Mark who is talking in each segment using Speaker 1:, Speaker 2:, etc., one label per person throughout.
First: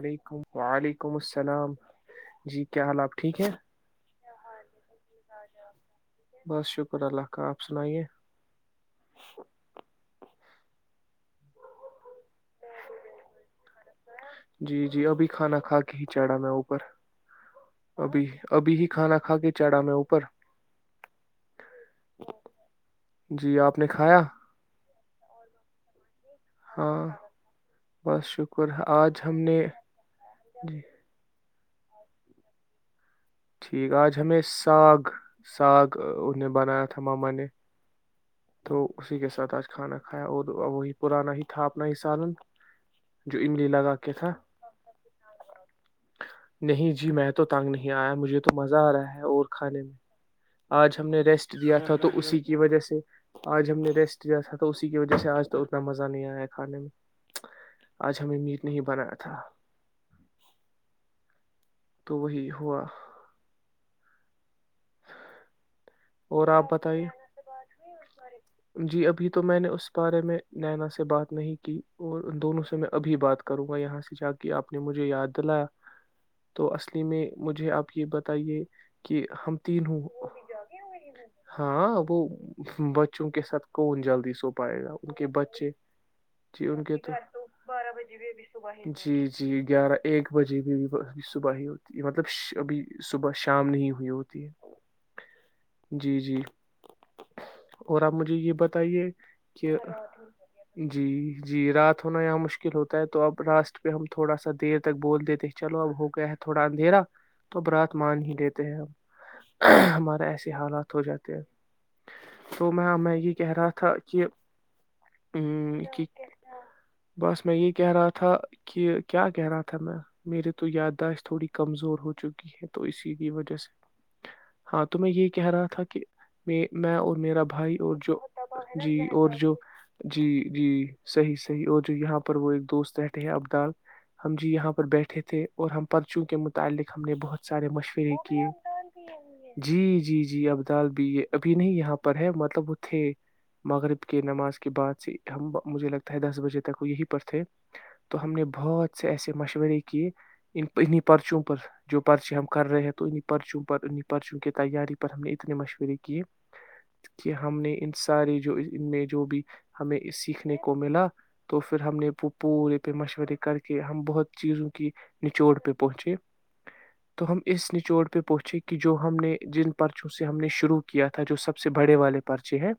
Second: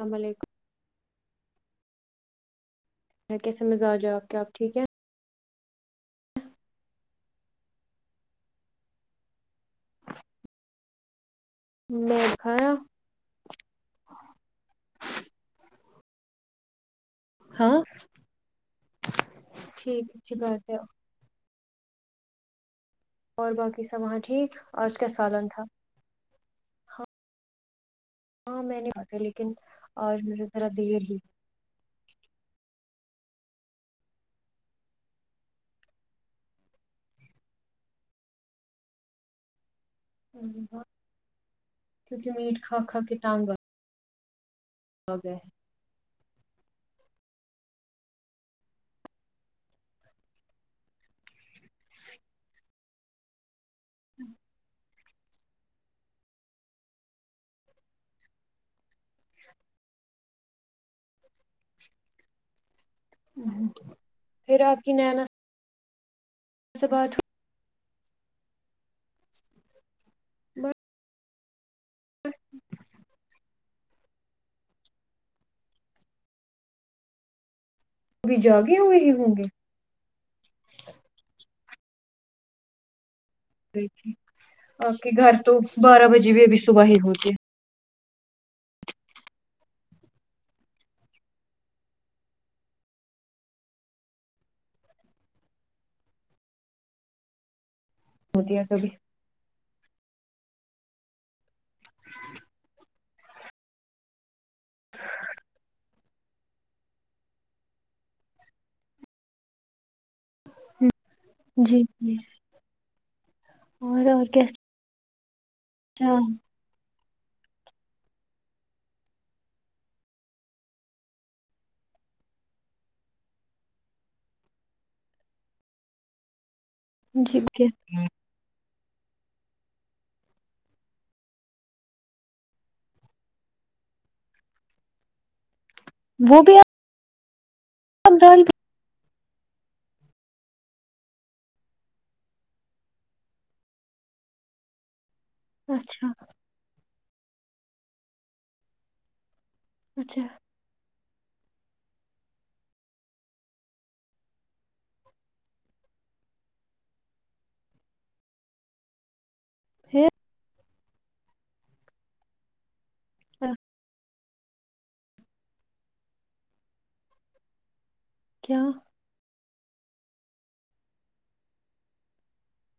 Speaker 1: السلام
Speaker 2: ویکم
Speaker 1: علیکم
Speaker 2: وال کم السلام جی کیا حال آپ ٹھیک ہیں
Speaker 1: کیسے مزاج ہے آپ کیا آب ٹھیک ہے
Speaker 2: بس شکر اللہ کا آپ سنائیے
Speaker 1: میں گھر
Speaker 2: جی جی ابھی کھانا کھا کے ہی چڑھا میں اوپر
Speaker 1: ہاں
Speaker 2: ابھی ابھی ہی کھانا کا کے چڑھا میں
Speaker 1: ٹھیک ہے
Speaker 2: اوپر
Speaker 1: جی بات ہے
Speaker 2: [unintelligible]
Speaker 1: اور
Speaker 2: آپ نے
Speaker 1: باقی سب
Speaker 2: کھایا
Speaker 1: ہاں ٹھیک اچا کا سالن تھا
Speaker 2: ہاں بس
Speaker 1: ہاں
Speaker 2: شکر
Speaker 1: میں نہیں با
Speaker 2: آج ہم
Speaker 1: لیکن
Speaker 2: نے
Speaker 1: آج مجھے ذرا
Speaker 2: جی
Speaker 1: دیر ہی
Speaker 2: ٹھیک آج ہمیں ساگ ساگ انہیں بنایا تھا ماما نے تو اسی کے ساتھ آج کھانا کھایا اور وہی پرانا ہی تھا اپنا ہی
Speaker 1: کیونکہ
Speaker 2: سالن
Speaker 1: میٹ کھا کھا کے
Speaker 2: جو
Speaker 1: ٹانگ
Speaker 2: املی لگا کے [unintelligible]
Speaker 1: آ گئے ہیں
Speaker 2: نہیں جی میں تو تنگ نہیں آیا مجھے تو مزہ آ رہا ہے اور کھانے میں آج ہم نے ریسٹ دیا تھا تو اسی کی وجہ سے آج ہم نے ریسٹ کیایا تھا اس کی وجہ سے آج تو اتنا مزہ نہیں آیا کھانے میں آج ہمیں میٹ نہیں بنایا تھا تو وہی ہوا
Speaker 1: پھر آپ کی نینا
Speaker 2: اور آپ
Speaker 1: سے
Speaker 2: بتائیے
Speaker 1: بات
Speaker 2: جی ابھی تو میں نے اس بارے میں
Speaker 1: ہو
Speaker 2: نینا سے بات نہیں کی اور ان دونوں سے میں ابھی بات کروں یہاں سے جا کے آپ نے مجھے یاد دلایا تو اصلی میں مجھے آپ یہ
Speaker 1: ابھی
Speaker 2: بتائیے
Speaker 1: جاگے ہوئے ہی
Speaker 2: کہ
Speaker 1: ہوں گے
Speaker 2: ہم تین ہوں ہاں وہ بچوں کے ساتھ کون جلدی سو پائے گا
Speaker 1: آپ کے
Speaker 2: ان
Speaker 1: گھر تو
Speaker 2: بچے
Speaker 1: بارہ بجے بھی ابھی
Speaker 2: جی ان
Speaker 1: صبح
Speaker 2: کے
Speaker 1: ہی
Speaker 2: تو
Speaker 1: ہوتے
Speaker 2: جی جی گیارہ ایک بجے بھی صبح ہی ہوتی ہے مطلب ابھی صبح شام نہیں ہوئی ہوتی ہے جی جی اور آپ مجھے یہ
Speaker 1: ہوتی ہے کبھی
Speaker 2: بتائیے کہ جی جی رات ہونا یہاں مشکل ہوتی ہوتا تو اب راسٹ پہ ہم تھوڑا سا دیر تک بول دیتے ہیں چلو اب ہو گیا ہے تھوڑا اندھیرا تو اب رات مان ہی لیتے ہیں ہم ہمارا ایسے حالات ہو جاتے ہیں
Speaker 1: جی جی
Speaker 2: میںم گی کہہ رہا تھا کہ کہ
Speaker 1: ہاں
Speaker 2: بس میں یہ کہہ رہا تھا کہ کیا کہہ رہا تھا میں میرے تو یادداشت تھوڑی کمزور ہو چکی ہے تو اسی کی وجہ سے ہاں تو میں یہ کہہ رہا تھا کہ میں میں اور میرا
Speaker 1: جیب کیا
Speaker 2: بھائی اور جو جی اور جو جی جی صحیح صحیح اور جو یہاں پر وہ ایک دوست رہھے ہیں ابدال ہم جی یہاں پر بیٹھے تھے اور ہم پرچوں کے
Speaker 1: وہ بھی
Speaker 2: متعلق ہم نے بہت سارے مشورے
Speaker 1: آپ ڈال
Speaker 2: کیے جی جی جی عبدال بھی یہ ابھی نہیں یہاں پر پر ہے مطلب وہ تھے مغرب کی نماز کے بعد سے ہم مجھے
Speaker 1: اچھا
Speaker 2: لگتا ہے دس بجے تک یہی پر تھے تو ہم نے بہت سے ایسے مشورے کی
Speaker 1: اچھا
Speaker 2: ان پرچوں پر جو پرچے ہم کر رہے ہیں تو انہیں پرچوں پر انہیں پرچیوں کی تیاری پر ہم نے اتنے مشورے کیے کہ ہم نے ان سارے جو ان میں جو بھی ہمیں
Speaker 1: پھر
Speaker 2: اس سیکھنے کے کو ملا تو پھر ہم نے پپور پہ مشورے کر کے ہم بہت چیزوں کی نچوڑ پہ پہنچے تو ہم اس نچوڑ پہ پہ پہنچے
Speaker 1: کیا
Speaker 2: کہ جو ہم نے جن پرچوں سے ہم نے شروع کیا تھا جو سب سے بڑے والے پرچے ہیں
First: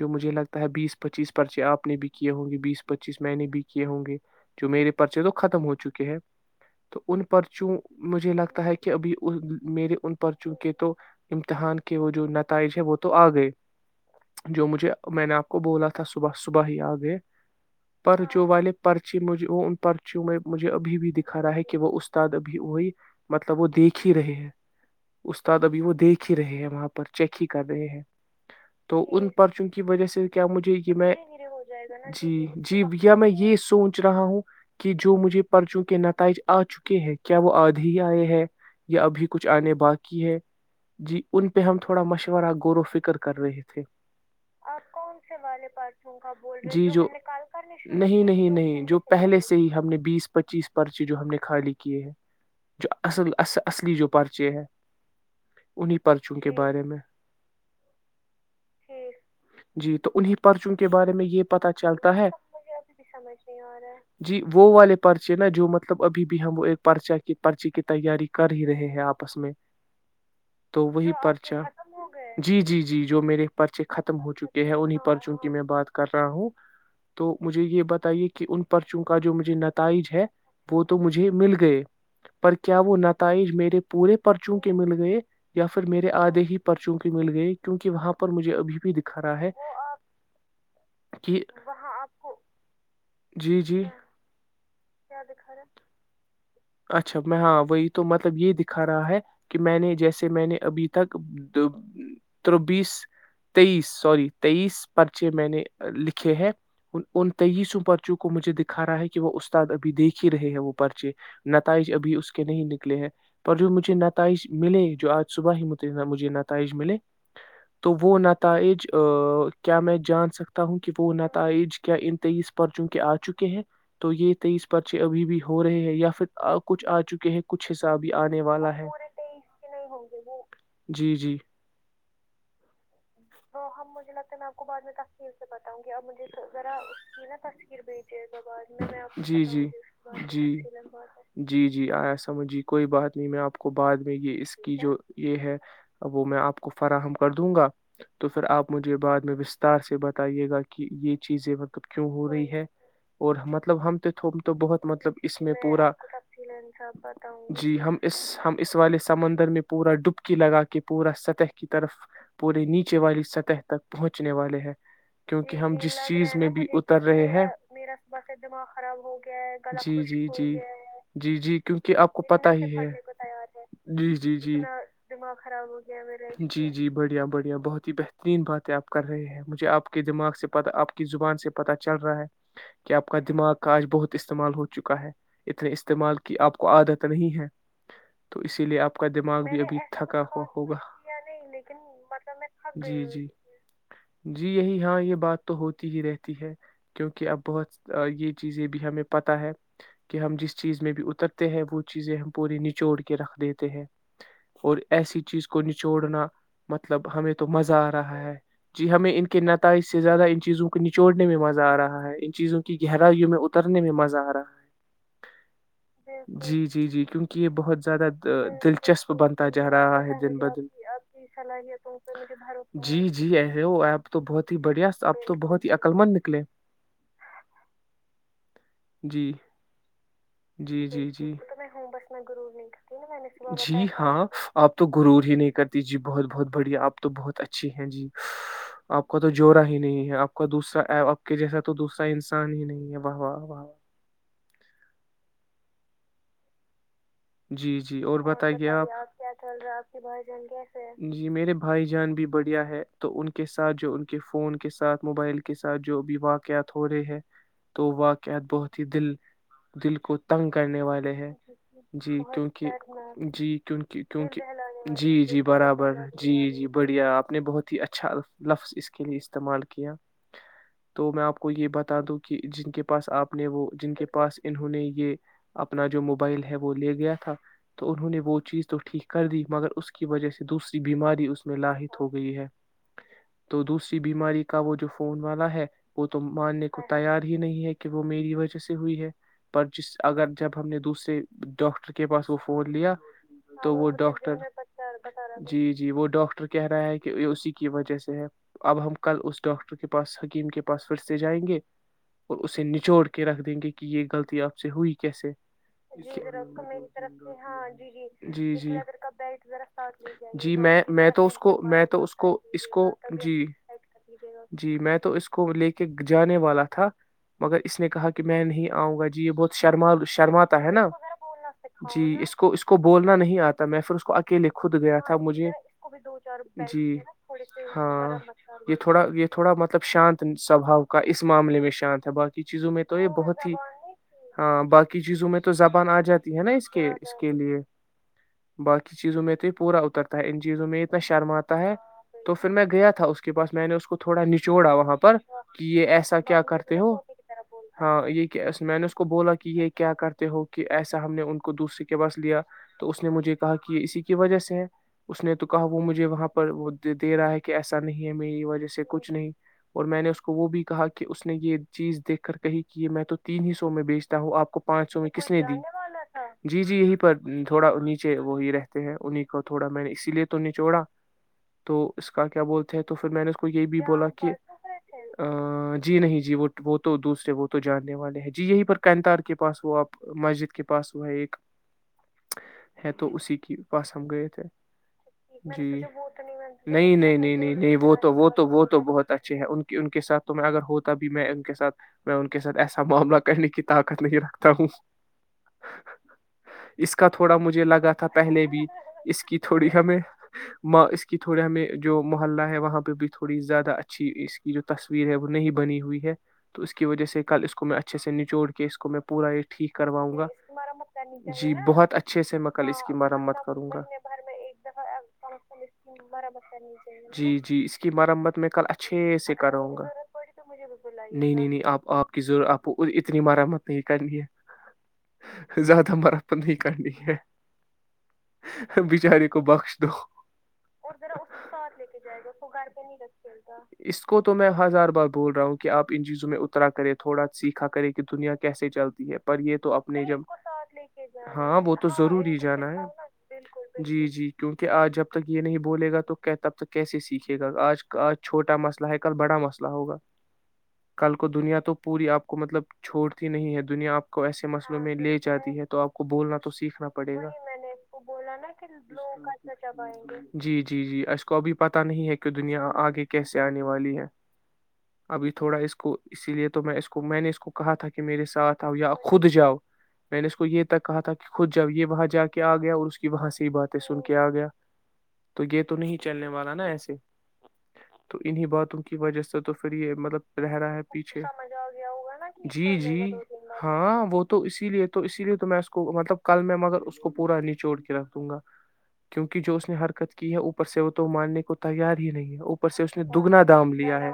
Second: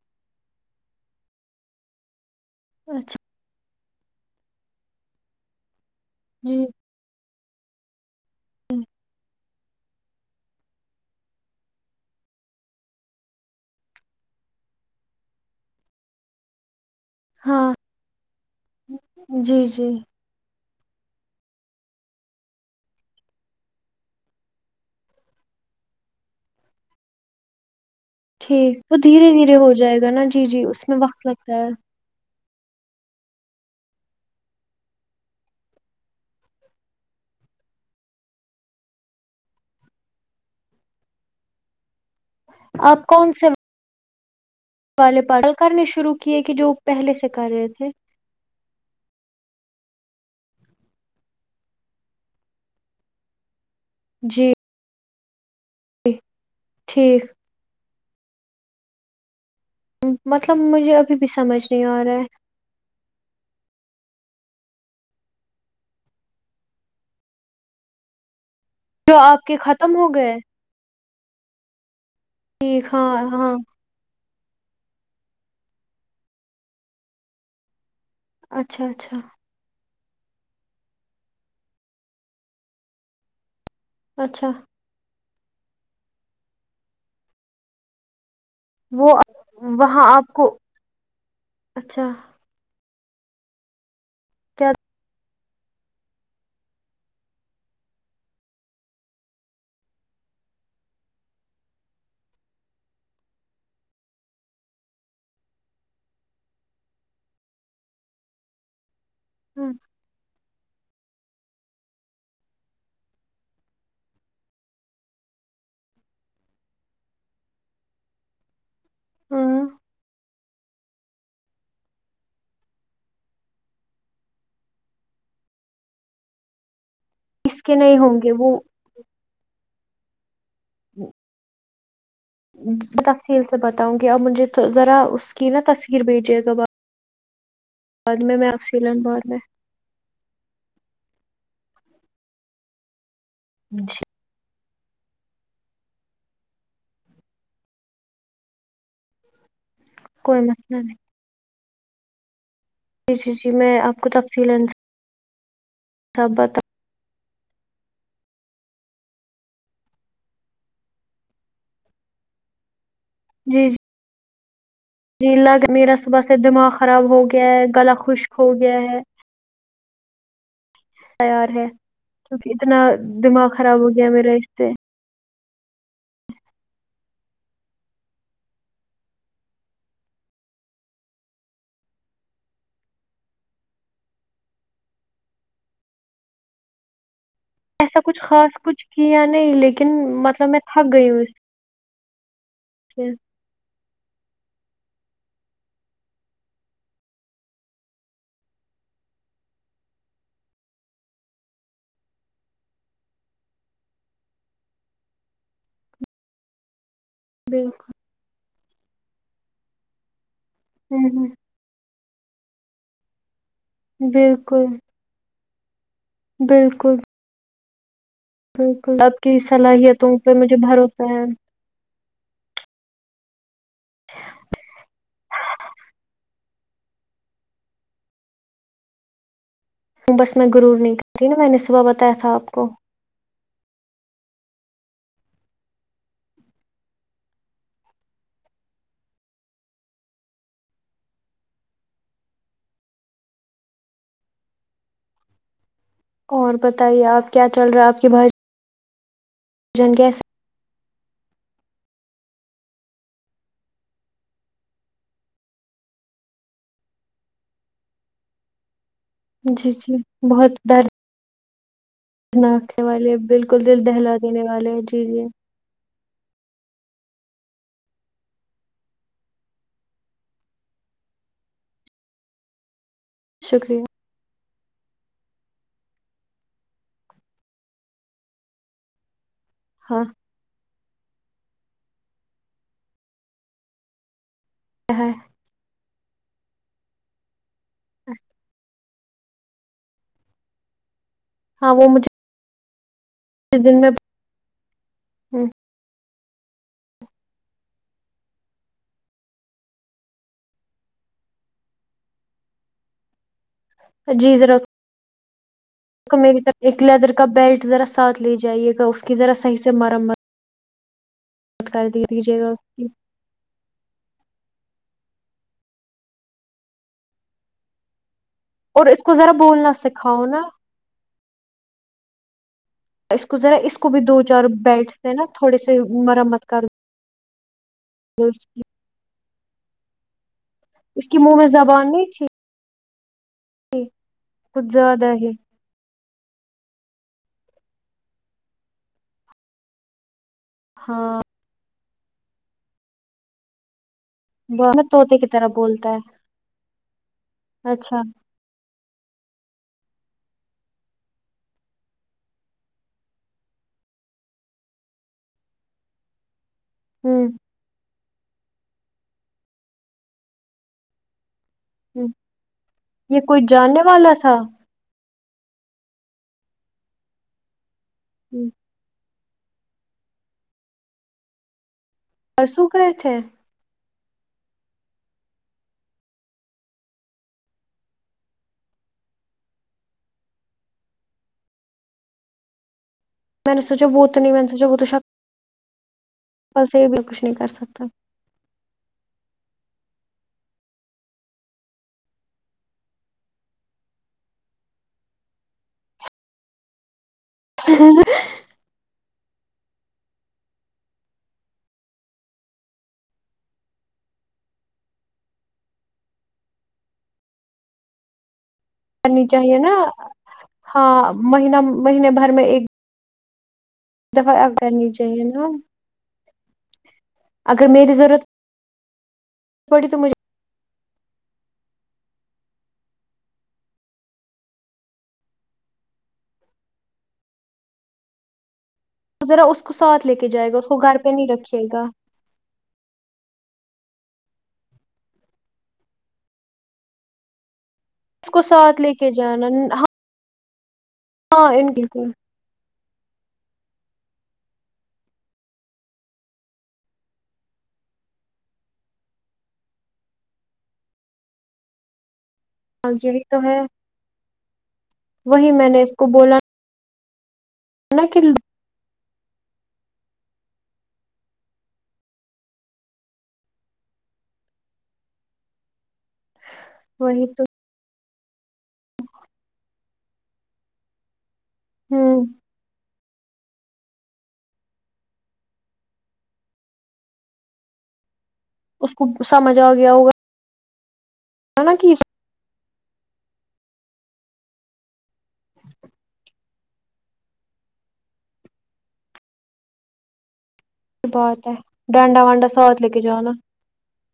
Speaker 2: جو مجھے لگتا ہے بیس پچیس پرچے آپ نے بھی کیا کیے ہوں گے بیس
Speaker 1: اچھا
Speaker 2: پچیس میں نے بھی ے ہوں گے جو میرے پرچے تو ختم ہو چکے ہیں
Speaker 1: جی
Speaker 2: تو ان پ [unintelligible] پرچوں مجھے لگتا ہے
Speaker 1: جی
Speaker 2: کہ ابھی میرے ان پرچوں کے تو امتحان کے وہ جو نتائج ہے وہ تو آ گئے جو مجھے میں نے آپ کو بولا تھا صبح صبح ہی آ گئے
Speaker 1: ہاں
Speaker 2: پر جو والے پرچی مجھے وہ
Speaker 1: جی
Speaker 2: ان
Speaker 1: جی
Speaker 2: پرچیوں میں مجھے ابھی بھی دکھا رہا ہے کہ وہ استاد ابھی وہی مطلب وہ دیکھ ہی رہے ہیں استاد ابھی وہ دیکھ ہی رہے ہیں وہاں پر چیک ہی کر بھیی ہے
Speaker 1: ٹھیک وہ دھیرے دھیرے ہو جائے گا نا
Speaker 2: سے کیا
Speaker 1: جی جی
Speaker 2: مجھے
Speaker 1: اس
Speaker 2: یہ
Speaker 1: میں وقت لگتا ہے
Speaker 2: جی جی یا میں یہ سوچ رہا ہوں کہ جو مجھے پرچوں کے نتائج آ چکے ہیں کیا وہ آدھی ہی آئے ہے یا ابھی کچھ آنے باقی ہے جی ان پہ ہم تھوڑا مشورہ ا گور و
Speaker 1: آپ
Speaker 2: فکر
Speaker 1: کون
Speaker 2: کر
Speaker 1: سے
Speaker 2: رہے تھے [unintelligible] آپ کون سے
Speaker 1: پاگل
Speaker 2: والے
Speaker 1: کرنے شروع
Speaker 2: پارچوں
Speaker 1: کیے کہ
Speaker 2: ب جی جو
Speaker 1: پہلے سے کر رہے تھے
Speaker 2: نہیں نہیں نہیں جو پہلے سے [unintelligible] ہی ہم نے بیس پچیس پرچی جو ہم نے خالی کیے ہیں جو اصل ال اصلی جو پرچے
Speaker 1: جی
Speaker 2: ہے انہیں پرچوں کے بارے میں
Speaker 1: ٹھیک
Speaker 2: ٹھ [unintelligible] جی تو انہیں
Speaker 1: مطلب
Speaker 2: پرچوں کے
Speaker 1: مجھے
Speaker 2: بارے
Speaker 1: ابھی
Speaker 2: میں
Speaker 1: بھی
Speaker 2: یہ
Speaker 1: سمجھ
Speaker 2: پتا
Speaker 1: نہیں آ
Speaker 2: چلتا
Speaker 1: رہا
Speaker 2: ہے مب بھی سمجھ نہیں آ رہا ہے جی وہ والے پرچے نا جو مطلب ابھی بھی ہم ایک پرچہ کی پرچی کی تیاری کر ہی رہے ہیں
Speaker 1: جو
Speaker 2: آپس
Speaker 1: آپ
Speaker 2: میں
Speaker 1: کے ختم ہو گئے
Speaker 2: تو وہی پرچا جی جی
Speaker 1: ٹھیک
Speaker 2: جی
Speaker 1: ہاں
Speaker 2: جو میرے
Speaker 1: ہاں
Speaker 2: پرچے ختم ہو چکے ہیں انیں پرچوں کی میں بات کر رہا ہوں تو مجھے یہ بتا یہ کہ ان
Speaker 1: اچھا
Speaker 2: پرچوں کا
Speaker 1: اچھا
Speaker 2: جو مجھے نتا تائج ہے وہ تو مجھے مل گئے پر کیا وہ نتائج میرے پورے
Speaker 1: اچھا
Speaker 2: پرچوں کے مل گئے یا پھر میرے آدھے ہی پر چونکی مل گئی کیونکہ وہاں پر مجھے ابھی بھی
Speaker 1: وہ
Speaker 2: دکھا رہا ہے
Speaker 1: وہاں آپ کو
Speaker 2: کہ
Speaker 1: اچھا
Speaker 2: جی جی
Speaker 1: چ
Speaker 2: د خرا اچھا میں ہاں وہی تو مطلب یہ دکھا رہا ہے کہ میں نے جیسے میں نے ابھی تک تروبیس تیئیس سوری تیئیس پرچے میں نے لکھے ہیں ان تیئیسوں پرچوں کو مجھے دکھا رہا ہے کہ کہ وہ استاد اب دیکھ ہی رہے ہیں وہ پچی نتائج ابھی اس کے نہیں نکلے ہیں پر جو مجھے نتائج ملے جو آج صبح ہی مجھے نتائج ملے تو وہ نتائج
Speaker 1: ہاں
Speaker 2: کیا میں جان سکتا ہوں کہ وہ نتائج کیا ان تیئیس پرچوں کے آ چکے ہیں تو یہ تیئیس پرچے ابھی بھی ہو رہے ہیں یا پھر اور کچھ آ چکے ہیں
Speaker 1: اس
Speaker 2: کچھ
Speaker 1: کے نہیں
Speaker 2: حسہاب بھی
Speaker 1: ہوں گے
Speaker 2: آنے
Speaker 1: وہ
Speaker 2: والا ہے جی جی
Speaker 1: ت [unintelligible]
Speaker 2: تو ہم مجھے لگتا آپ کو بعد میں تیر
Speaker 1: اس
Speaker 2: سے
Speaker 1: کی نا
Speaker 2: بتاؤں گی اور
Speaker 1: تصویر
Speaker 2: مجھے
Speaker 1: بھیجیے گا
Speaker 2: ذرا اس نا تیر
Speaker 1: بعد میں میں تفصیلا
Speaker 2: بھیج
Speaker 1: بعد میں
Speaker 2: جی جی جی جی [unintelligible] ہے جی آیا سمجھھیی کوئی بات میں آپ کو بعد میں یہ اس کی جو یہ ہے وہ میں آپ کو فراہم کر دوں گا تو پھر آپ مجھے یہ بع میں [unintelligible] ار سے
Speaker 1: کوئی
Speaker 2: بتائیے گا
Speaker 1: مسئلہ
Speaker 2: کہ
Speaker 1: نہیں
Speaker 2: یہ چیزیں مطلب کیوں ہو رہی ہے
Speaker 1: جی جی
Speaker 2: اور
Speaker 1: جی میں
Speaker 2: مطلب ہم
Speaker 1: آپ کو
Speaker 2: تو تھ
Speaker 1: تفصیلا
Speaker 2: تو بہت مطلب اس میں پورا
Speaker 1: سب بتا
Speaker 2: جی ہم اس ہم اس والے سمندر میں پورا ڈبکی لگا کے پورا سطح کی طرف پورے نیچے چ والی سطح
Speaker 1: جی جی
Speaker 2: تک پہنچنے والے ہیں
Speaker 1: جی ل
Speaker 2: کیونکہ ہم
Speaker 1: میرا
Speaker 2: جس
Speaker 1: صبح سے
Speaker 2: چیز میں بھی
Speaker 1: دماغ
Speaker 2: اتر
Speaker 1: خراب ہو
Speaker 2: رہے
Speaker 1: گیا
Speaker 2: ہیں
Speaker 1: ہے گلا خشک ہو گیا ہے
Speaker 2: جی جی جی
Speaker 1: تیار
Speaker 2: جی
Speaker 1: ہے
Speaker 2: کیونکہ آپ کو پت
Speaker 1: کیونکہ
Speaker 2: ہی
Speaker 1: اتنا
Speaker 2: ہے
Speaker 1: دماغ خراب ہو گیا
Speaker 2: جی
Speaker 1: میرا
Speaker 2: جی
Speaker 1: اس
Speaker 2: جی
Speaker 1: سے
Speaker 2: خراب ہو گیا جی جی بڑھیا بڑھیا بہت ا بہترین باتیں آپ کر رہے ہیں مجھے آپ کے دماغ سے پتا آپ کی زبان سے پتہ چل رہا ہے کہ آپ کا دماغ کا آج بہت استعمال ہو چکا ہے اتنے استعمال کی آپ کو عادت نہیں ہے
Speaker 1: ایسا کچھ
Speaker 2: تو
Speaker 1: خاص
Speaker 2: اسی لیے
Speaker 1: کچھ
Speaker 2: آپ کا
Speaker 1: کیایا
Speaker 2: دماغ
Speaker 1: نہیں
Speaker 2: بھی ابھی
Speaker 1: لیکن
Speaker 2: تھکا ہوا
Speaker 1: مطلب میں
Speaker 2: ہوگا
Speaker 1: تھک گئی ہوں
Speaker 2: جی
Speaker 1: سے
Speaker 2: جی جی یہی ہاں یہ بات تو ہوتی ہی رہتی ہے کیونکہ اب بہت یہ چیزیں بھی ہمیں پتہ ہے کہ ہم جس چیز میں بھی اترتے ہیں وہ چیزیں ہم پوری نچوڑ کے رکھ دیتے ہیں اور ایسی چیز کو نچوڑنا مطلب ہم تو مزہ آ رہا ہے جی ہمیں ان کے نتائج سے زیادہ ان چیزوں کو نچوڑنے
Speaker 1: بالکل
Speaker 2: میں مزہ آ رہا ہے ان چیزوں کی گہرائی یہ میں تیرنے میں مزہ آ رہا ہے
Speaker 1: بالکل
Speaker 2: جی جی جی کیونکہ یہ بہت زیادہ
Speaker 1: ک
Speaker 2: دلچسپ
Speaker 1: آپ کی
Speaker 2: بنتا جا رہا
Speaker 1: صلاحیتوں
Speaker 2: ہے
Speaker 1: پہ
Speaker 2: دن بہ
Speaker 1: مجھے
Speaker 2: دن
Speaker 1: بھروسہ ہے
Speaker 2: صلاحیتوں پہ جی جی ہے ہو آپ تو بہت ہی بڑھیا اپ تو بہت ہی عقللمند نکلے جی
Speaker 1: بس میں رور
Speaker 2: جی
Speaker 1: نہیں
Speaker 2: جی
Speaker 1: کر رہی
Speaker 2: جی
Speaker 1: نا
Speaker 2: وہ
Speaker 1: میں نے صبح بتایا تھا آپ کو
Speaker 2: جی ہاں آپ تو گرور ہی نہیں کرتی جی بہت بہت بڑھیا آپ تو بہت اچھی ہیں جی آپ کا تو جوورا ہی نہیں ہے آپ کا دوسرا آپ کے جیسا تو دوسرا انسان ہی نہیں ہے واہ واہاہ
Speaker 1: اور بت بتائیے آپ کیا چل رہا آپ کی بھائی
Speaker 2: کیا چ رہا ہے آپ
Speaker 1: جان
Speaker 2: کی
Speaker 1: کیسے
Speaker 2: بائی جنگ گ جی میرے بھائی جان بھی بڑھیا ہے تو ان کے ساتھ جو ان کے فون کے ساتھ موبائل کے ساتھ جو بھی واقعات ہو رہے ہیں تو واقعات بہت دل
Speaker 1: جی جی
Speaker 2: دل کو تنگ
Speaker 1: بہت
Speaker 2: کرنے والے ہیں جی کیونکہ
Speaker 1: دردناک ہے والے
Speaker 2: جی
Speaker 1: بالکل دل
Speaker 2: کیونکہ
Speaker 1: دہلا
Speaker 2: کیونکہ
Speaker 1: دینے والے ہیں۔
Speaker 2: جی جی برابر ہے جی جی بڑھیا آپ نے بہت ہی اچھا لفظ اس کے لیے استعمال کیا تو میں آپ کو یہ بتا دوں کہ جن کے پاس آپ نے وہ
Speaker 1: شکریہ
Speaker 2: جن کے پاس انہوں نے یہ اپنا جو موبائل ہے وہ لیا گیا تھا تو انہوں نے وہ چیز تو ٹھیک کر دی مگر اس
Speaker 1: ہاں
Speaker 2: کی وجہ سے دوسری بیماری اس میں لاحت ہو گئی ہے تو دوسری بیماری کو کا وہ جو
Speaker 1: ہے،
Speaker 2: فون والا ہے وہ تو ماننے کو تیار ہی نہیں ہے کہ کہ وہ میری وجہ سے ہوئی ہے پر جس اگر جب ہم نے دوسرے
Speaker 1: ہاں
Speaker 2: ڈاکٹر کے
Speaker 1: مجھے
Speaker 2: پاس وہ فون بیا تو
Speaker 1: دن میں
Speaker 2: وہ ڈاکٹر جی جی وہ ڈاکٹر ر کہ رہا ہے کہ یہ اسی کی وجہ سے ہے اب ہم کل اس ڈاکٹر کے پاس حکیم کے پاس پھر سے جائیں گے اور اسے نچوڑ کے رکھ دیں گے کہ یہ
Speaker 1: جی
Speaker 2: غلطی
Speaker 1: ذرا
Speaker 2: آپ
Speaker 1: اس
Speaker 2: سے ہوئی کیسے
Speaker 1: کو
Speaker 2: جیر
Speaker 1: میری طرف ایک لیدر کا بیلٹ
Speaker 2: ہاں
Speaker 1: ذرا
Speaker 2: جی جی
Speaker 1: ساتھ لے
Speaker 2: جی جی
Speaker 1: جائیے گا اس کی ذرا صحیح سے
Speaker 2: بی
Speaker 1: مرمت
Speaker 2: جی میں میں تو اس کو کو میں
Speaker 1: کر
Speaker 2: تو
Speaker 1: دے
Speaker 2: اس کو
Speaker 1: دیجیے گا
Speaker 2: اس
Speaker 1: کی،
Speaker 2: کو جی جی میں تو تو اس کو لے کے جانے والا تھا مگر اس نے کہا کہ میں نہیں
Speaker 1: اور
Speaker 2: آؤں
Speaker 1: اس
Speaker 2: گا
Speaker 1: کو
Speaker 2: جی
Speaker 1: ذرا
Speaker 2: یہ بہت
Speaker 1: بولنا
Speaker 2: شرما
Speaker 1: سکھاؤ نا
Speaker 2: شرما تھا جی اسکو اس کو اس کو بولنا
Speaker 1: اس کو
Speaker 2: نہیں
Speaker 1: ذرا
Speaker 2: آتا میں پھر
Speaker 1: بھی
Speaker 2: اس کو
Speaker 1: دو چار
Speaker 2: اکیلے کھود
Speaker 1: بیلٹ
Speaker 2: گیا
Speaker 1: سے
Speaker 2: تھا
Speaker 1: نا
Speaker 2: مجھے
Speaker 1: تھوڑے سے
Speaker 2: دو
Speaker 1: مرمت کر
Speaker 2: جی ہاں
Speaker 1: دو اس کی
Speaker 2: یہ تھوڑا یہ تھوڑا مطلب شانت سوباؤ کا
Speaker 1: کی
Speaker 2: اس
Speaker 1: منہ
Speaker 2: معاملے میں
Speaker 1: زبان نہیں
Speaker 2: شانت ہے باقی چیزوں میں تو تو یہ بہت
Speaker 1: تھی
Speaker 2: ہاں
Speaker 1: کچھ
Speaker 2: باقی
Speaker 1: زیادہ
Speaker 2: چیزوں
Speaker 1: ہی
Speaker 2: میں آ جاتی ہے نا اس کے اس کے لیے باقی چیزوں میں تو یہ پورا اترتا ہے ان چیزوں میں اتنا
Speaker 1: ہاں
Speaker 2: شرما آتا ہے تو پھر میں گیا تھا اس کے پاس میں نے اس کو تھوڑا نچوڑا
Speaker 1: بہت
Speaker 2: وہاں پر
Speaker 1: طوطے کی طرح
Speaker 2: کہ یہ
Speaker 1: بولتا
Speaker 2: ایسا کیا کرتے تے ہو
Speaker 1: ہے اچھا
Speaker 2: ہاں یہ کیا میں نےاسل کو بولا کہ یہ کیا کرتا ہو کہ ایسا ہم نے ان کو دوسرے کے پاس لیا تو اس نے مجھے کہا کہ یہ اسی کی وجہ سے ہے اس نے تو کہا وہ مجھے وہاں وہ دے
Speaker 1: ہوں
Speaker 2: رہا ہے کہ ایسا نہیں نہیں ہے میری وجہ سے کچھ نہیں اور میں نے اس کو وہ بھی کہا کہ اس نے یہ چیز
Speaker 1: ہوں
Speaker 2: دیکھ کر کہی کہ میں تو
Speaker 1: یہ کوئی
Speaker 2: تین ہی سو
Speaker 1: جاننے
Speaker 2: میں
Speaker 1: والا
Speaker 2: بیچتا
Speaker 1: تھا
Speaker 2: ہوں آپ کو پانچ سو میں کس نے دی جی جی یہیں پر تھوڑا انی وہی رہتے ہیں انہیں کے تھوڑا میں نے اسی لیے تو نچوڑا تو اس کا کیا
Speaker 1: پرسوں
Speaker 2: بولتے ہیں
Speaker 1: گئے
Speaker 2: تو پھر
Speaker 1: تھے
Speaker 2: میں نے اس کو یہ بھی بولا کہ کہ جی نہیں جی وہ وہ تو دوسرے وہ تو جاننے والے ہیں جی یہی پر کنتار کے پاس وہ آپ مسجد کے پاس ہوا ہے ایک ہے تو اسی
Speaker 1: میں نے سوچا وہ تو نہیں میں نے سوچا وہ تو شک
Speaker 2: جی نہیں نہیں نہیں
Speaker 1: کر
Speaker 2: نہیں نہیں
Speaker 1: سکتا
Speaker 2: وہ تو وہ تو وہ تو بہت اچھا اچھے ان کی ان کے ساتھ تو میں اگر ہوتا بھی میں ان کے سھ میں ان کے ساتھ ایسا معاملہ کرنے کی طاقت نہیں رکھتا ہوں اس کا تھوڑا مجھے لگا تھا پہلے بھی اس کی تھوڑی ہمیںاں اس کی تھوڑی ہمیں جو محلہ ہے وہاں پہ بھی تھوڑی زیادہ اچھی اس کی جو تصویر ہے وہ نہیں بنی ہوئی ہے تو اس کی وجہ سے کل اس کو میں اچھے سے نچوڑ کیس کو میں
Speaker 1: کرنی
Speaker 2: پورا ہی
Speaker 1: چاہیے نا
Speaker 2: ٹھیک کرواؤں گا
Speaker 1: ہاں
Speaker 2: جی بہت اچھے سے میں کل اس کی مرمت کروں گا
Speaker 1: دوفائی ا کرنی چاہیے نا
Speaker 2: ہ جی جی
Speaker 1: اگر
Speaker 2: اس کی
Speaker 1: میری ضرورت
Speaker 2: مرمت میں کل اچھے سے کراوں گا
Speaker 1: پڑی تو مجھے
Speaker 2: نہیں نہیں نہیں آپ آپ کی ضرور آپ اتنی مرمت نہیں کرنی ہے زیادہ ہم مارپن نہیں کرنی ہے
Speaker 1: تو
Speaker 2: بیچارے
Speaker 1: ذرا اس کو
Speaker 2: بخش دو
Speaker 1: ساتھ لے کے جائے گا اس کو گھر پہ نہیں رکھھیے گا
Speaker 2: اس کو تو میں ہزار بار بول رہا ہوں کہ آپ ان چیزوں میں اترا کرے تھوڑا سیکھا کرے کہ
Speaker 1: اس
Speaker 2: دنیا
Speaker 1: کو
Speaker 2: کیسے
Speaker 1: ساتھ لے کے
Speaker 2: چلتی ہے
Speaker 1: جانا
Speaker 2: ے تو اپنے جب پرساد لے کے ہاں وہ تو ضرور ہی جانا ہے جی جی کیونکہ آج جب تک یہ نہیں بولے گا تو تب تک کیسے سیکھے گا آج آج چھوٹا مسئلہ ہے کل بڑا مسئلہ ہوگا کل کو دنیا تو پوری آپ مطلب
Speaker 1: ہاں یہی
Speaker 2: چھوڑتی
Speaker 1: تو
Speaker 2: نہیں ہے دنیا آپ کو ایسے مسئلوں میں لے
Speaker 1: وہی
Speaker 2: جاتی ہے
Speaker 1: میں
Speaker 2: تو
Speaker 1: نے اس
Speaker 2: آپ کو
Speaker 1: بولا
Speaker 2: بولنا تو سیکھنا نا پڑے گا [unintelligible] میں نے اس کو بولا نا کہ [unintelligible] جی جی جی اس کو ابھی پت نہیں ہے کہ دنیا آگے کیسے آنے والی ہے ابھی تھوڑا اس کو اسی لیے [unintelligible] تو میں اس کو میں
Speaker 1: وہی
Speaker 2: نے اس
Speaker 1: تو
Speaker 2: کو کہا تھا کہ [unintelligible] کہ میرے ساتھ آ [unintelligible] خود جاؤ [unintelligible] میں نے اس کو یہ تک کہا تھا کہ [unintelligible] خود جب یہ
Speaker 1: ہ
Speaker 2: وہاں جا کے آ گیا اور اس کہ وہاں سے یہ باتیں سن کے آ گیا تو یہ تو نہیں چلنے والا نا ایسے [unintelligible] تو انہی باتوں
Speaker 1: اس
Speaker 2: کی
Speaker 1: کو
Speaker 2: وجہ سے تو
Speaker 1: سمجھ
Speaker 2: پھر
Speaker 1: آ گیا
Speaker 2: یہ مطلب
Speaker 1: ہوگا
Speaker 2: چہرا ہے پیچھے س م آ
Speaker 1: نا
Speaker 2: گیا
Speaker 1: کہ
Speaker 2: ہوگا نا جی جی [unintelligible] ہاں وہ تو اسی لیے [unintelligible] تو اسی لیے تو میں اس کو مطلب کل میں مگر [unintelligible] اس کو پورا نچوڑ کے رکھ دوں گا کیونکہ جو اس نے حرکت کی ہے وہ اپر سے وہ تو ماننے
Speaker 1: بات ہے
Speaker 2: کو تیار ہی
Speaker 1: ڈانڈا
Speaker 2: نہیں ہے
Speaker 1: وانڈا
Speaker 2: اوپر
Speaker 1: ساتھ
Speaker 2: سے
Speaker 1: لے
Speaker 2: اس
Speaker 1: کے
Speaker 2: نے
Speaker 1: جانا
Speaker 2: دگنا دام لیا ہے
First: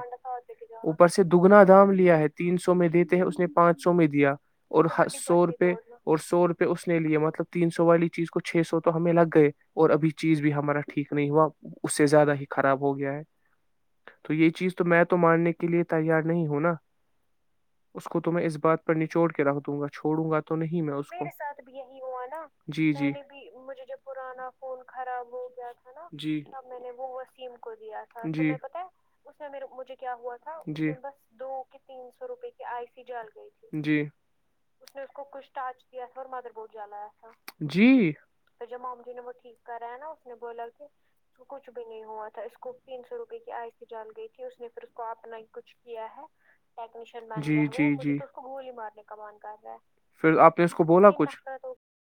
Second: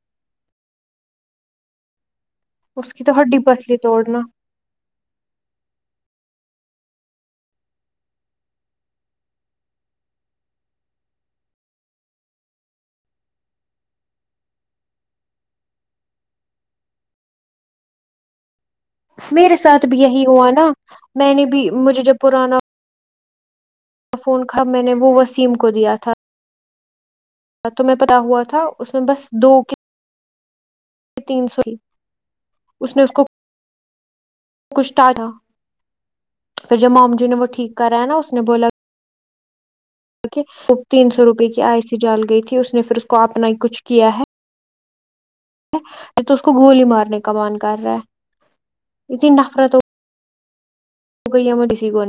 Speaker 2: پر سے دگنا دام لیا ہے [unintelligible] تین سو میں
Speaker 1: کی تو
Speaker 2: دیتے ہیں اس
Speaker 1: ہڈی
Speaker 2: نے
Speaker 1: پسلی
Speaker 2: پانچ سو میں
Speaker 1: توڑنا
Speaker 2: دیا [unintelligible] اور ہ سو روپے اور سو روپئے اس نے لیے مطلب تین سو والی چیز کو چھ سو تو ہمیں لگ گئے اور ابھی چیز بھی ہمارا ٹھیک نہیں ہوا اس سے زیادہ ہی خراب ہو گیا ہے تو یہ چیز تو میں تو ماننے کے لیے تیار نہیں ہوں نا اس کو تو میں اس بات پر چوڑ کے
Speaker 1: میرے
Speaker 2: رکھ دوں
Speaker 1: ساتھ
Speaker 2: گا
Speaker 1: بھی یہی
Speaker 2: چھوڑوں گا
Speaker 1: ہوا
Speaker 2: تو
Speaker 1: نا
Speaker 2: نہیں میں اس کو
Speaker 1: نے بھی مجھے جب پرانا
Speaker 2: جی جی [unintelligible] مجھے جو پرانا
Speaker 1: تھا میں
Speaker 2: فون
Speaker 1: نے وہ
Speaker 2: خراب ہو
Speaker 1: وسیم کو
Speaker 2: گیا تھا
Speaker 1: دیا
Speaker 2: نا جی [unintelligible] میں نے ب [unintelligible] کو
Speaker 1: تمہیں
Speaker 2: دیا
Speaker 1: پتا
Speaker 2: تھا
Speaker 1: ہوا
Speaker 2: پ
Speaker 1: میں بس
Speaker 2: اس
Speaker 1: دو کے
Speaker 2: مجھے کیا ہوا تھا بس
Speaker 1: تین
Speaker 2: دو
Speaker 1: سو تھی
Speaker 2: تین سو روپے کی آئی
Speaker 1: اس
Speaker 2: سی
Speaker 1: نے اس کو
Speaker 2: جال گئی تھی [unintelligible] جی
Speaker 1: کچھ ڈالا
Speaker 2: اس
Speaker 1: پھر
Speaker 2: کیاا
Speaker 1: جب مام جی نے وہ ٹھیک
Speaker 2: جی
Speaker 1: کرا ہے نا اس نے بولا
Speaker 2: [unintelligible] نم ٹھیک [unintelligible] کرایا نا اس نے بولا کہ
Speaker 1: تین سو روپے کی
Speaker 2: کچھ
Speaker 1: آئی
Speaker 2: بھی
Speaker 1: سی
Speaker 2: نہیں
Speaker 1: ڈال
Speaker 2: ہوا تھا
Speaker 1: گئی تھی
Speaker 2: اس کو
Speaker 1: نے پھر
Speaker 2: تین سو روپے
Speaker 1: اپنا
Speaker 2: کی
Speaker 1: ہی
Speaker 2: آئی
Speaker 1: کچھ
Speaker 2: س جال
Speaker 1: کیا
Speaker 2: گئی تھی اس نے پھر [unintelligible] کچھ کیا ہے
Speaker 1: تو اس کو گولی
Speaker 2: یکنیش
Speaker 1: مارنے کا
Speaker 2: جی
Speaker 1: مان کر
Speaker 2: جی
Speaker 1: رہا ہے
Speaker 2: جی [unintelligible] گولی مارنے کا
Speaker 1: اتنی
Speaker 2: من کر رہا
Speaker 1: نفرت
Speaker 2: ہے پھر آپ [unintelligible] تو اس کو بولا
Speaker 1: ہو
Speaker 2: کچھ
Speaker 1: گئی ہے مجھے کسی
Speaker 2: [unintelligible]
Speaker 1: کو